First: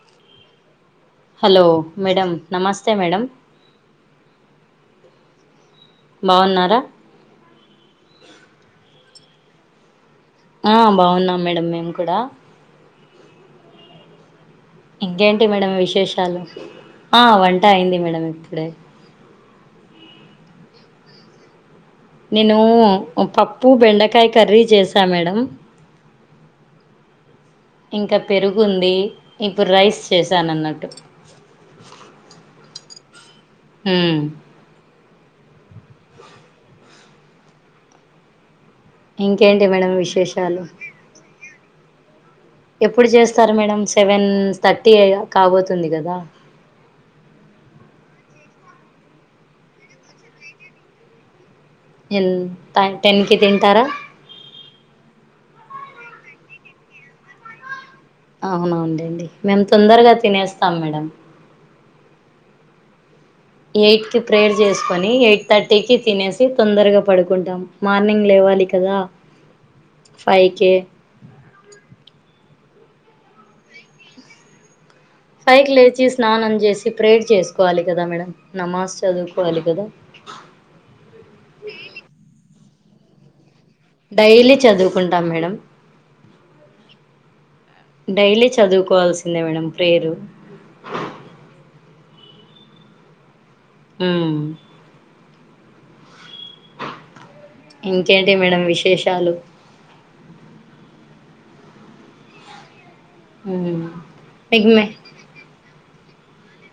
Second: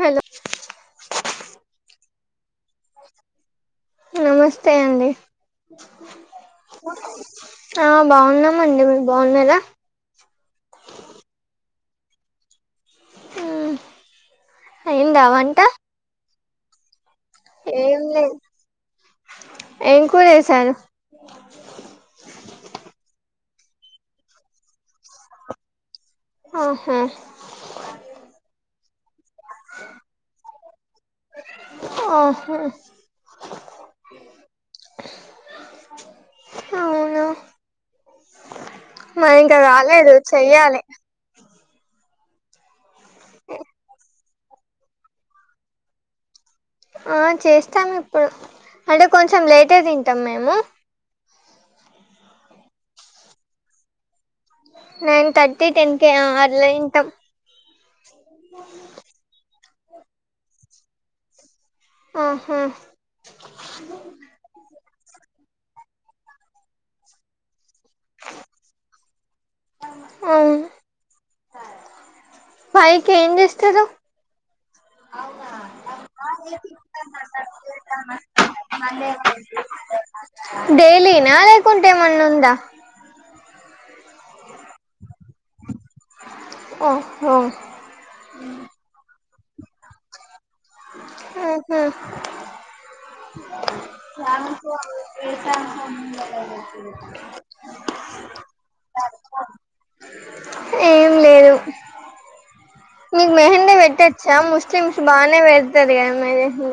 Hello hello madam నమస్తే madam నమస్తే అండి బాగున్నారా ఆ బాగున్నామండి మీరు బాగున్నారా ఆ బాగున్నాం మేడం మేము కూడా అయిందా ఇంకేంటి వంట మేడం విశేషాలు ఆ వంట అయింది ఏం మేడం లేదు ఇప్పుడే ఏం కూర చేసారు నేను పప్పు బెండకాయ కర్రీ చేసా మేడం ఆహా ఇంకా పెరుగుంది ఇప్పుడు రైస్ చేశాను అన్నట్టు ఆహో ఉమ్ అవునా మది ఇంకా ఇంకేంటి మేడం కాలేదు విశేషాలు చెయ్యాలే ఎప్పుడు చేస్తారు మేడం సెవెన్ థర్టీ కాబోతుంది కదా ఆ చేస్తాం ఇప్పుడు అంటే కొంచెం లేటె తింటాం మేము ఎ త టెన్కి తింటారా నైన్ థర్టీ టెన్ కే అట్ల తింటాం అవునండి మేము తొందరగా తినేస్తాం మేడం ఆహా ఎయిట్ కి ప్రేయర్ చేసుకొని ఎయిట్ థర్టీ కి తినేసి తొందరగా పడుకుంటాం మార్నింగ్ లేవాలి కదా [inaudible] అవును ఫైవ్కే ఫైవ్కెం చేస్తారు ఫైకి లేచి స్నానం చేసి ప్రేర్ చేసుకోవాలి కదా మేడం నమాజ్ చదుకోవాలి కదా డైలీనా లేకుంటే ఏమనా ఉందా డైలీ చదుకుంటం మేడం ఓ హో డైలీ చదుకోవాల్సిందే మేడం ప్రేరు ఆహ ఉమ్ [unintelligible] ఇంకేంటి మేడం విశేషాలు ఏం లేదు మీకు మెహెందీ ఉమ్ పేట్టొచ్చా మీకు మే ముస్లిమ్స్ బానే వేడ్తది కదా మెహెందీ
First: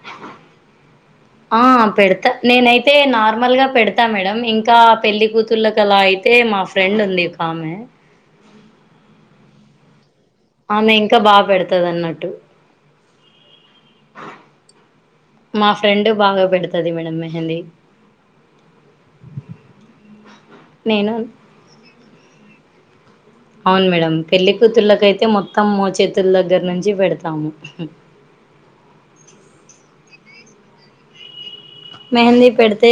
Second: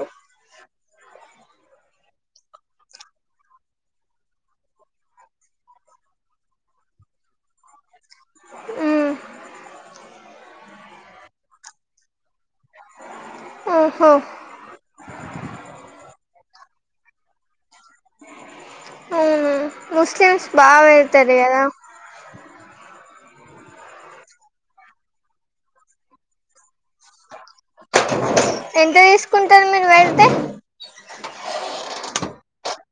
ఆ పెడ్తా నేనైతే నార్మల్గా పెడతా మేడం ఇంకా పెళ్లి కూతుళ్ళకాలా అయితే మా ఫ్రెండ్ ఉంది ఓకామే ఆ ఆమె ఇంకా బాగా పెడతది అన్నట్టు ఓహో మా ఫ్రెండ్ బాగా పెడతది మేడం మెహెందీ ఓ ముస్లిమ్స్ బా నేను పేడ్తది కదా అవును మేడం పెళ్లి కూతుళ్ళకైతే మొత్తం మో చేతుల దగ్గర నుంచి పెడతాము. ఎంత తీసుకుంటారు మీరు పెడితె మెహెందీ పెడితే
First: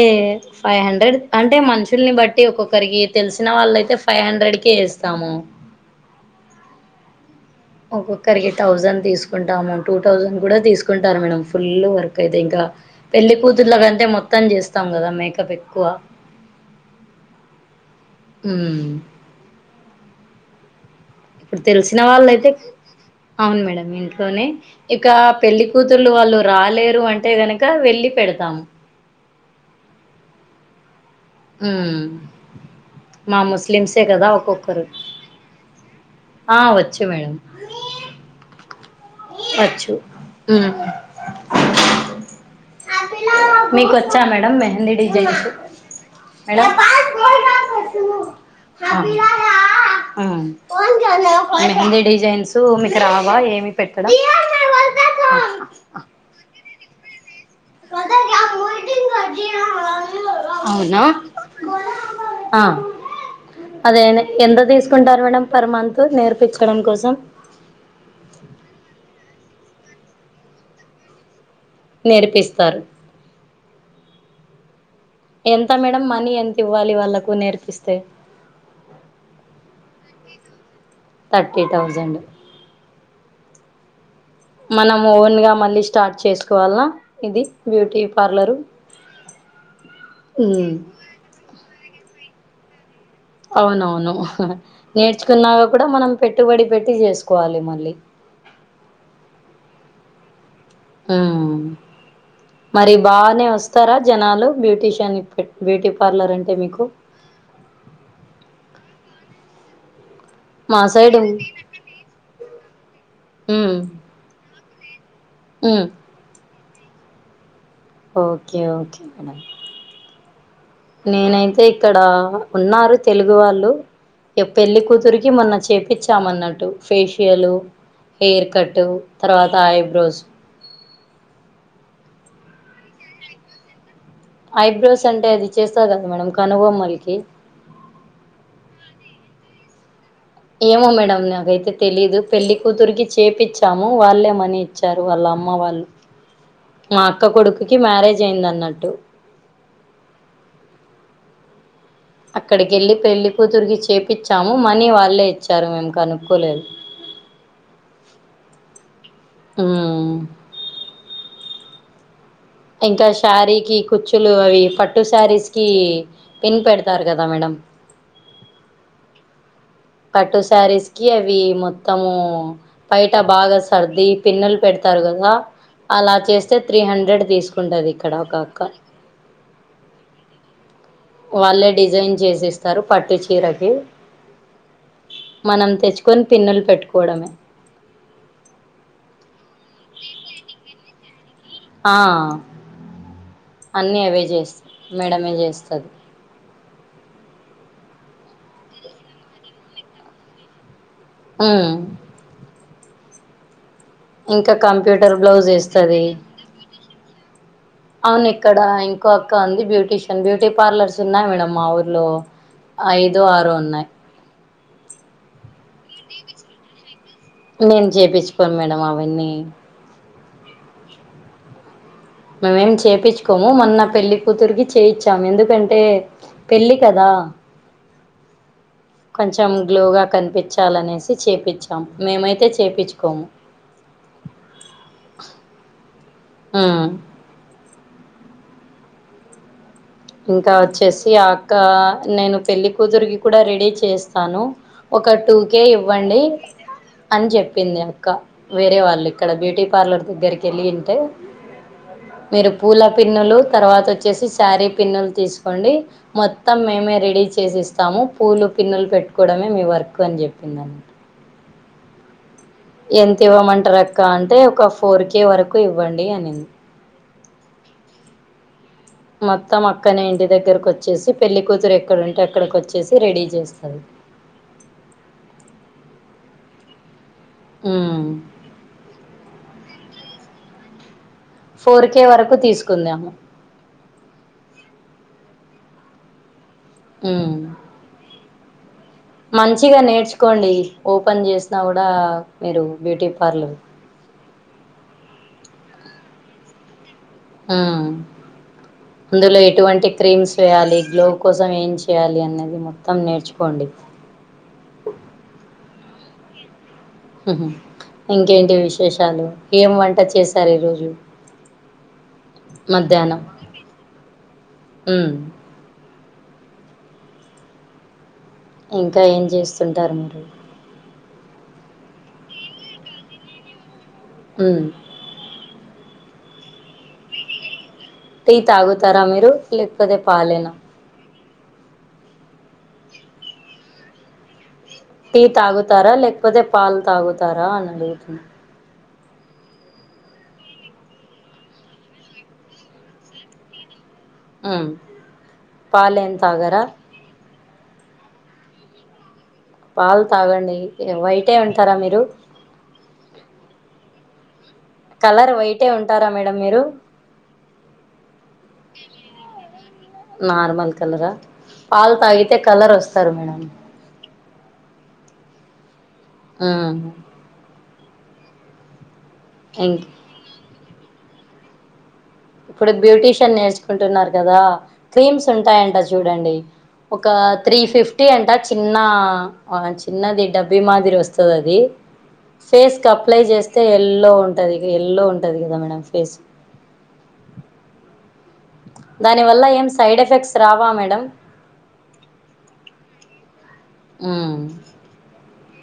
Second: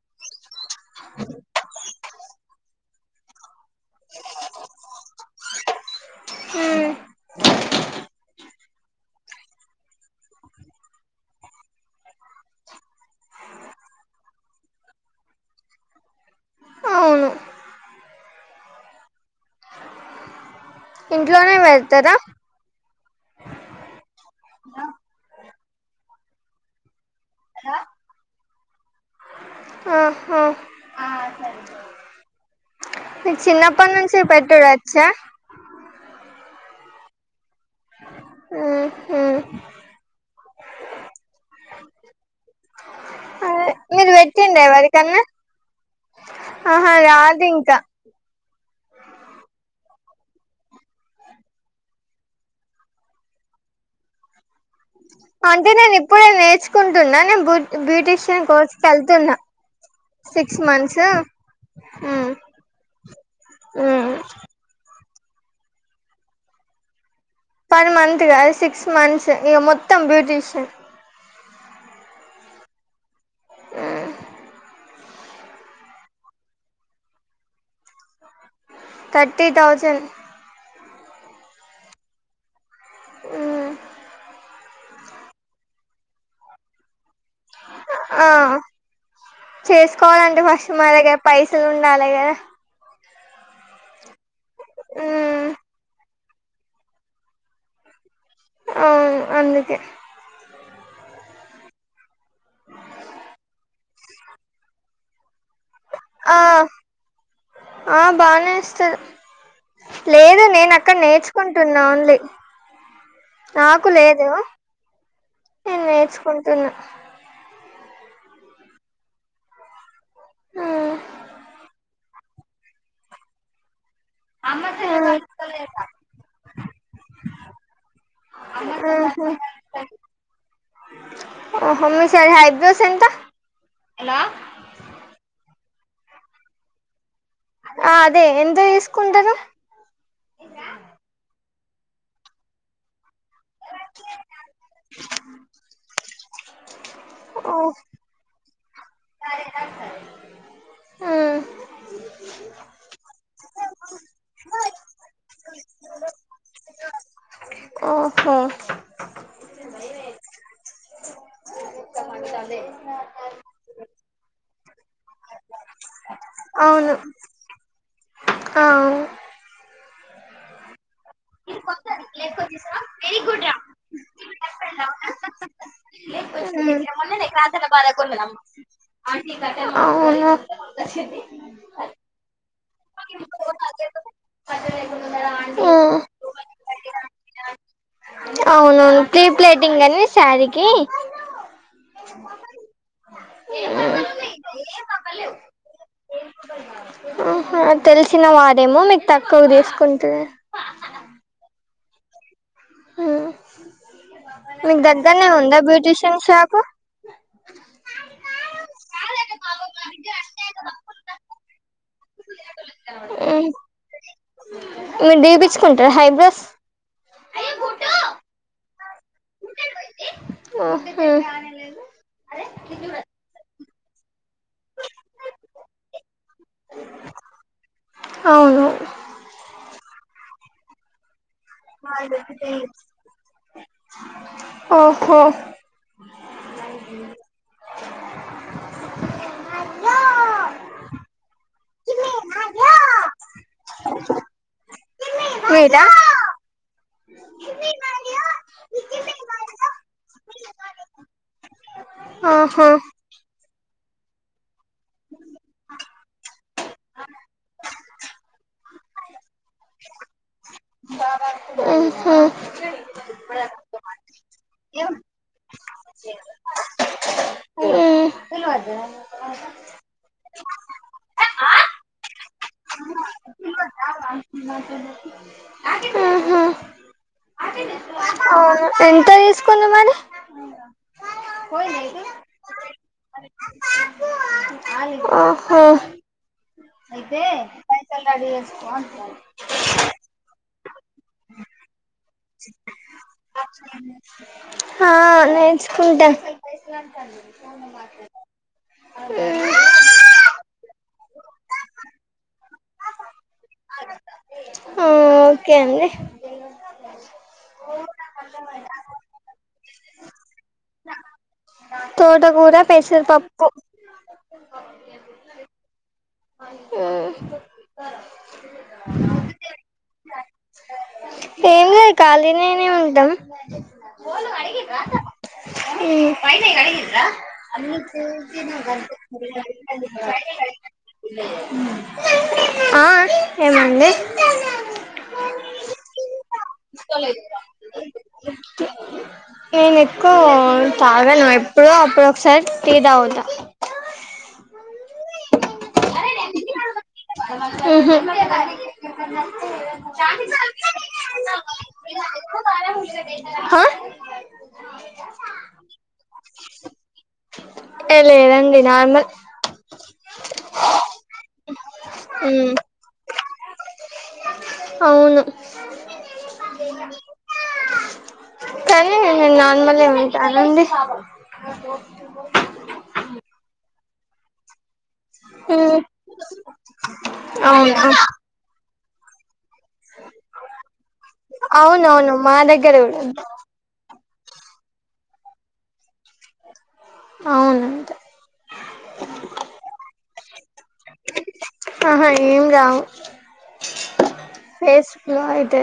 ఫై హండ్రెడ్ అంటే మన్ష్ షుల్ని బట్టి ఒక్కొక్కరికి తెలిసిన వాళ్ళయితే ఫై హండ్రెడ్ కీ ఏస్తాము. హు ఒక్కొక్కరికి థౌసండ్ తీసుకుంటాము టూ థౌజండ్ కూడా తీసుకుంటారు మేడం ఫుల్ వర్క్ అయితే ఇంకా పెళ్లి కూతుర్ల గంటే మొత్తం చేస్తాం కదా మేకప్ ఎక్కువ అవును ఉమ్ ఇంట్లోనే ఇప్పుడు తెలిసిన పెడతారా వాళ్ళయితే అవును మేడం ఇంట్లోనే ఇక పెళ్లి కూతురులు వాళ్ళు రాలేరు అం టే గనక వెళ్లి పెడతాం. ఆహాం ఆ హ్మ్ మా మిక్ చిన్నపటి ముస్లిమ్సే నుంచి కదా ఒక్కొక్కరు పెట్టుడొచ్చా. ఆ వచ్చు మేడం ఊహూ ఓచ్చు ఉమ్ అదే మీక్ మీరు ఓచ్చా మేడం పెట్టిండ్రా మెహెందీ ఎవరికన్నా డిజైన్స్ మేడం ఆహా రాదు ఇంకా మెహెందీ డిజైన్సు మీకు రావా ఏమి పెట్టడం అంటే నేను ఇప్పుడే నేర్చుకుంటున్నా నేను బూ బ్యూటీషియన్ కోర్సు కేళ్తున్నా సిక్స్ మంత్స్ అవునా మ్మ్ ఆ అదే మ్మ్ ఎనె ఎంత తీస్ కుంటరు మేడం పర్మాన్తు నేర్పిచడం కోసం పర్ మంత్ కాదు సిక్స్ మంత్స్ ఇగ మొత్తం బ్యూటీషన్ నేర్పిస్తారు ఎంత మేడం మనీ ఎంత ఇవ్వాలి వాళ్ళకు నేర్పిస్తే థర్టీ తౌసన్డ్ థర్టీ థౌజండ్ ఊ మనం ఓన్ గా మళ్ళీ స్టార్ట్ చేసుకోవాల్లా ఇదీ బ్యూటి ఆ చేసుకోవాలంటే ఫస్ట్ ఉమ్ మన దగ్గర పైసలుండాలే కదా అవునవును హా నేర్చుకున్నాక కూడా మనం పెట్టుబడి పెట్టి చేసుకోవాలి మళ్ళీ ఆ అందుకే హ్మ్ మరి బానే వస్తారా జనాలు బ్యూటీషియన్ పెట్ బ్యూటీ పార్లర్ ఆ అంటే మీకు ఆ బానే వస్తార్ లేద మా నేనక్కడ సైడ్ నేర్చుకుంటున్నా ఓన్లీ ఉమ్ నాకు లేదు నేను ఉమ్ నేర్చుకుంటున్నా ఓకే ఓకే నాన్న నేనైతే ఇక్కడ ఉన్నారు తెలుగు వాళ్ళు ఇగ పెళ్లి కూతురికి మొన్న చేపిచ్చామన్నట్టు ఫేషియల్ హెయిర్ కట్టు తర్వాత ఐబ్రోస్ ఆహ మీ సైడ్ ఐబ్రోస్ ఎంత ఐబ్రోస్ అంటే అది చేస్తారు కదా మేడం కనుబొమ్మలకి ఆ అదే ఎంత తీసుకుంటారు ఏమో మేడం నాకైతే తెలీదు పెళ్లి కూతురుకి చేపిచ్చి చ్చాము వాళ్ళే మనీ ఇచ్చారు వాళ్ళ అమ్మ వాళ్ళు మా అక్క ఓ కొడుకుకి మ్యారేజ్ అయ్యిందన్నట్టు అక్కడికెళ్ళి పెళ్లి కూతురికి చేపిచ్చాము మనీ వాళ్ళే ఇచ్చారు మేము కనుక్కోలేదు ఓహో హ్మ్ అదే అదే ఇంకా శారీకి కుచ్చులు అవి పట్టు శారీస్ కి పిన్ పెడతారు కదా మేడం ఆ అవును పట్టు సారీస్ కి అవి మొత్తము పైట బాగా సర్ది పిన్నులు పెడతారు కదా అలా చేస్తే త్రీ హండ్రెడ్ తీసుకుంటాది ఇక్కడ ఒక అక్క అవును వాళ్ళే డిజైన్ చేసిస్తారు పట్టు చీరకి మనం తెచ్చుకొని పిన్నులు పెట్టుకోవడమే అవునవును ప్రీ ప్లేటింగ్ అని శారీకి ఆ అన్నీ అవే చేస్ మేడమే చేస్తది ఆహ తెలిసిన వారేమో మీకు తక్కువ తీసుకుంటది ఉమ్ హ్మ్ ఇంకా కంప్యూటర్ బ్లౌజ్ ఏస్తాది బ్యూటీషియన్ షాపు అవునిక్కడ ఇంకొ అక్క ఉంది బ్యూటీషియన్ బ్యూటీ పార్లర్స్ ఉన్నాయి మేడమ్ మా ఊర్లో ఐదో ఆరో ఉన్నాయ్ మీరు తీపించుకుంటిరా ఐబ్రోస్ నేను చేపిచ్చుకోను మేడం అవన్నీ ఓహో మేం చేపిచ్చుకోము మొన్న పెళ్లి కూతురికి చేయిచ్చాము ఎందుకంటే పెళ్ళి కదా అవును కొంచం గ్లోగ కనిపిచ్చాలనేసి చేపిచ్చాము మేమైతే చేపిచ్చుకోము ఓహో ఆ ఇంకా వచ్చేసి అక్క నేను పెళ్ళికూతురికి కూడా రెడీ చేస్తాను ఒక టూకే మీదా ఇవ్వండి అని చెప్పింది అక్క వేరే వాళ్ళు ఇక్కడ బ్యూటీ పార్లర్ దగ్గరికి వెళ్ళింటే మీరు ఆహా పూల పిన్నులు తర్వాత వచ్చేసి సారీ పిన్నులు తీసుకోండి మొత్తం మేమే రెడీ చేసేస్తాము పూలు పిన్నులు పెట్టుకోవడమే మీ వర్క్ అని చెప్పి [unintelligible] ఉహు ఎంత ఇవ్వమంటారు అక్క అంటే ఒక ఫోర్ కే వరకు ఇవ్వండి అని ఉ [unintelligible] మొత్తం అక్కనే ఇంటి దగ్గరకు వచ్చేసి పెళ్ళికూతురు ఎక్కడుంటే అక్కడికి వచ్చేసి రెడీ చేస్తంది ఆహా హు ఎంత తీసుకుంది మరి అవున ఫోర్ కే వరకు తీసుకుంది ఆహ ఉ [unintelligible] మంచిగా నేర్చుకోండి ఓపెన్ చేసిన కూడా మీరు బ్యూటీ పార్లర్ హా నేర్చుకుంట ఆ అందులో ఎటువంటి క్రీమ్స్ వేయాలి గ్లో కోసం ఏం చేయాలి అనేది మో త్తం నేర్చుకోండి ఆ ఓకే అండి ఉహు ఇంకేంటి విశేషాలు ఏం వంట చేశారు ఈ రోజు తోటకూర మధ్యానం పెసరపప్పు ఏ ఇంకా ఏం చేస్తుంటారు మీరు ఖాళీ నేనే ఉంటాం ఉ ఉ అన్నీ టీ చూసి గంతే తాగుతారా మీరు లేకపోతే పాలేనా [unintelligible] ఆ ఆ [unintelligible] టీ తాగుతార లేకపోతే పాలు తాగుతార అని అడుగుతు నేను ఎక్కువ తాగాను ఎప్పుడో అప్పుడు ఒకసారి టీ తాగుత ఉమ్ పాలెం తాగర ఉహు పాల్ తాగండి వైటే ఉంటారా మీరు హ కలర్ వైటే ఉంటార మేడమ్ మీరు ఏ లేదండి నార్మల్ నార్మల్ కలరా పాల్ తాగితే కలర్ ఒస్తారు మేడమ్ అవును ఆ థ్యాంక్ అండి ఓ ఇప్పుడు బ్యూటిషన్ నేర్చుకుంటున్నార్ గదా క్రీమ్స్ ఉంటాయంట ఉమ్ చూడండి ఒక త్రీ అవును ఫిఫ్టీ అంట చిన్నా ఆ చిన్నది డబ్బీ మాదిరి ఒస్తది అది అవునవును మా దగ్గర ఫేస్కప్లై కూడా చేస్ తే ఎల్లో ఉంటదిగ ఎల్లో ఉంటది గద మేడం ఫేస్ అవ్నంట దాని వల్ల ఏం సైడ్ ఎఫెక్ట్స్ రావా మేడం ఆహా ఏం గావ్ మ్ ఫేస్ గ్లో ఐతద్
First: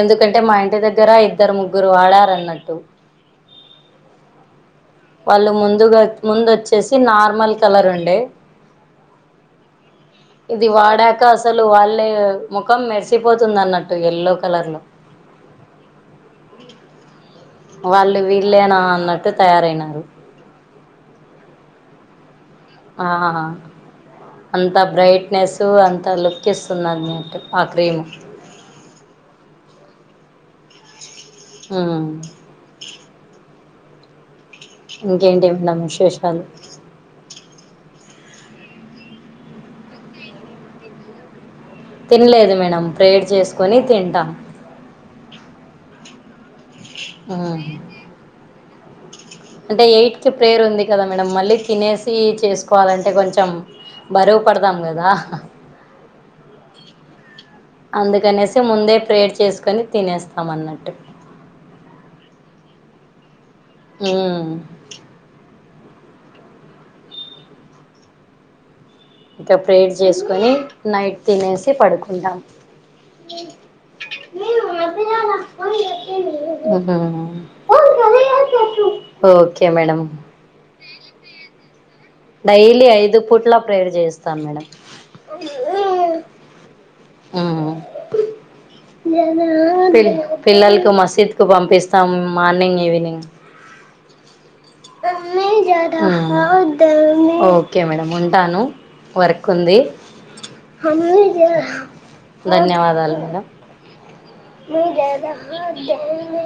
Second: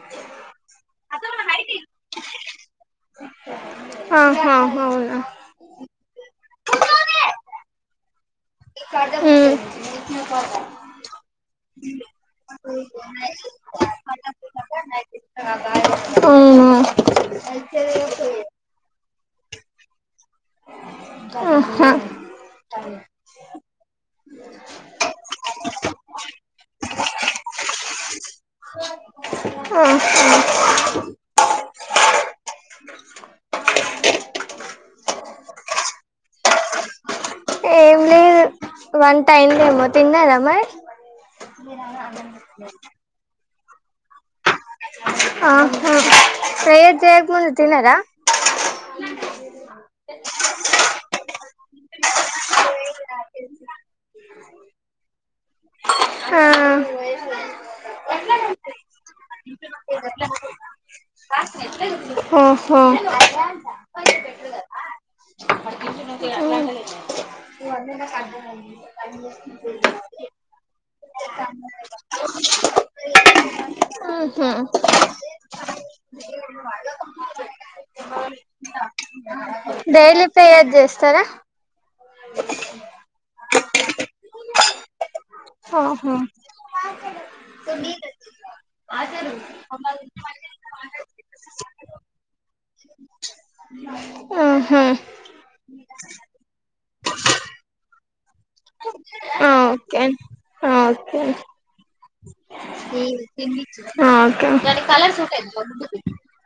ఎందుకంటే మా ఇంటి దగ్గర ఇద్దరు ముగ్గురు వాడారన్నట్టు ఆ హా హవున వాళ్ళు ముందుగా ముందు ఓచ్చేసి నార్మల్ కలర్ ఉండే మ్ ఇది వాడాక అసలు వాళ్ళే ముఖం మెర్సిపోతుందన్నట్టు ఎల్లో కలర్ లో ఆ ఆ వాళ్ళు వీళ్ళేనా అన్నట్టు తయారైనరు అ హా ఆ ఆ అంత బ్రైట్నెసూ అంత లుక్ ఇస్తున్నట్టు ఆ క్రీము ఆ హ మ్ ఇంకేంటేమ్నం విశేషాలు ఏం లేదు వటైందేమో తిన్నరమరి తిన్లేదు మేడం ప్రేయేర్ చేస్కొని తింటాం ఆ హ ప్రేయేర్ చేయక్ ముందు ఉమ్ తినరా అంటే ఎయిట్కిి ప్రేయర్ ఉంది కదా మేడం మళ్ళీ తినేసి చేస్కోవాలంటే కొంచెం బరూ పడ్దాం గదా ఆ అందుకనేసి ముందే ప్రేయేర్ చేస్కొని తినేస్తాం అన్నట్టు హో హో మ్ ఇంకా ప్రేయర్ చేసుకొని నైట్ తినేసి పడుకుంటాం మ్ హ్ అహ ఓకే మేడం డైలీ ప్రేయర్ చేస్తారా డైలీ ఐదు పుట్ల ప్రేయర్ చేస్తాన్ మేడం ఆహా ఆ తిన్ పిల్లల్కు మసీద్కు పంపిస్తామ్ మార్నింగ్ ఈవినింగ్ ఆహా ఆ ఓకే మేడం ఉంటాను వర్క్ ఆ ఉంది ఓకే ఆ ఓకే ధన్యవాదాలు మేడం ఆ ఓకే మూర్జజహాన్ జాన్ దే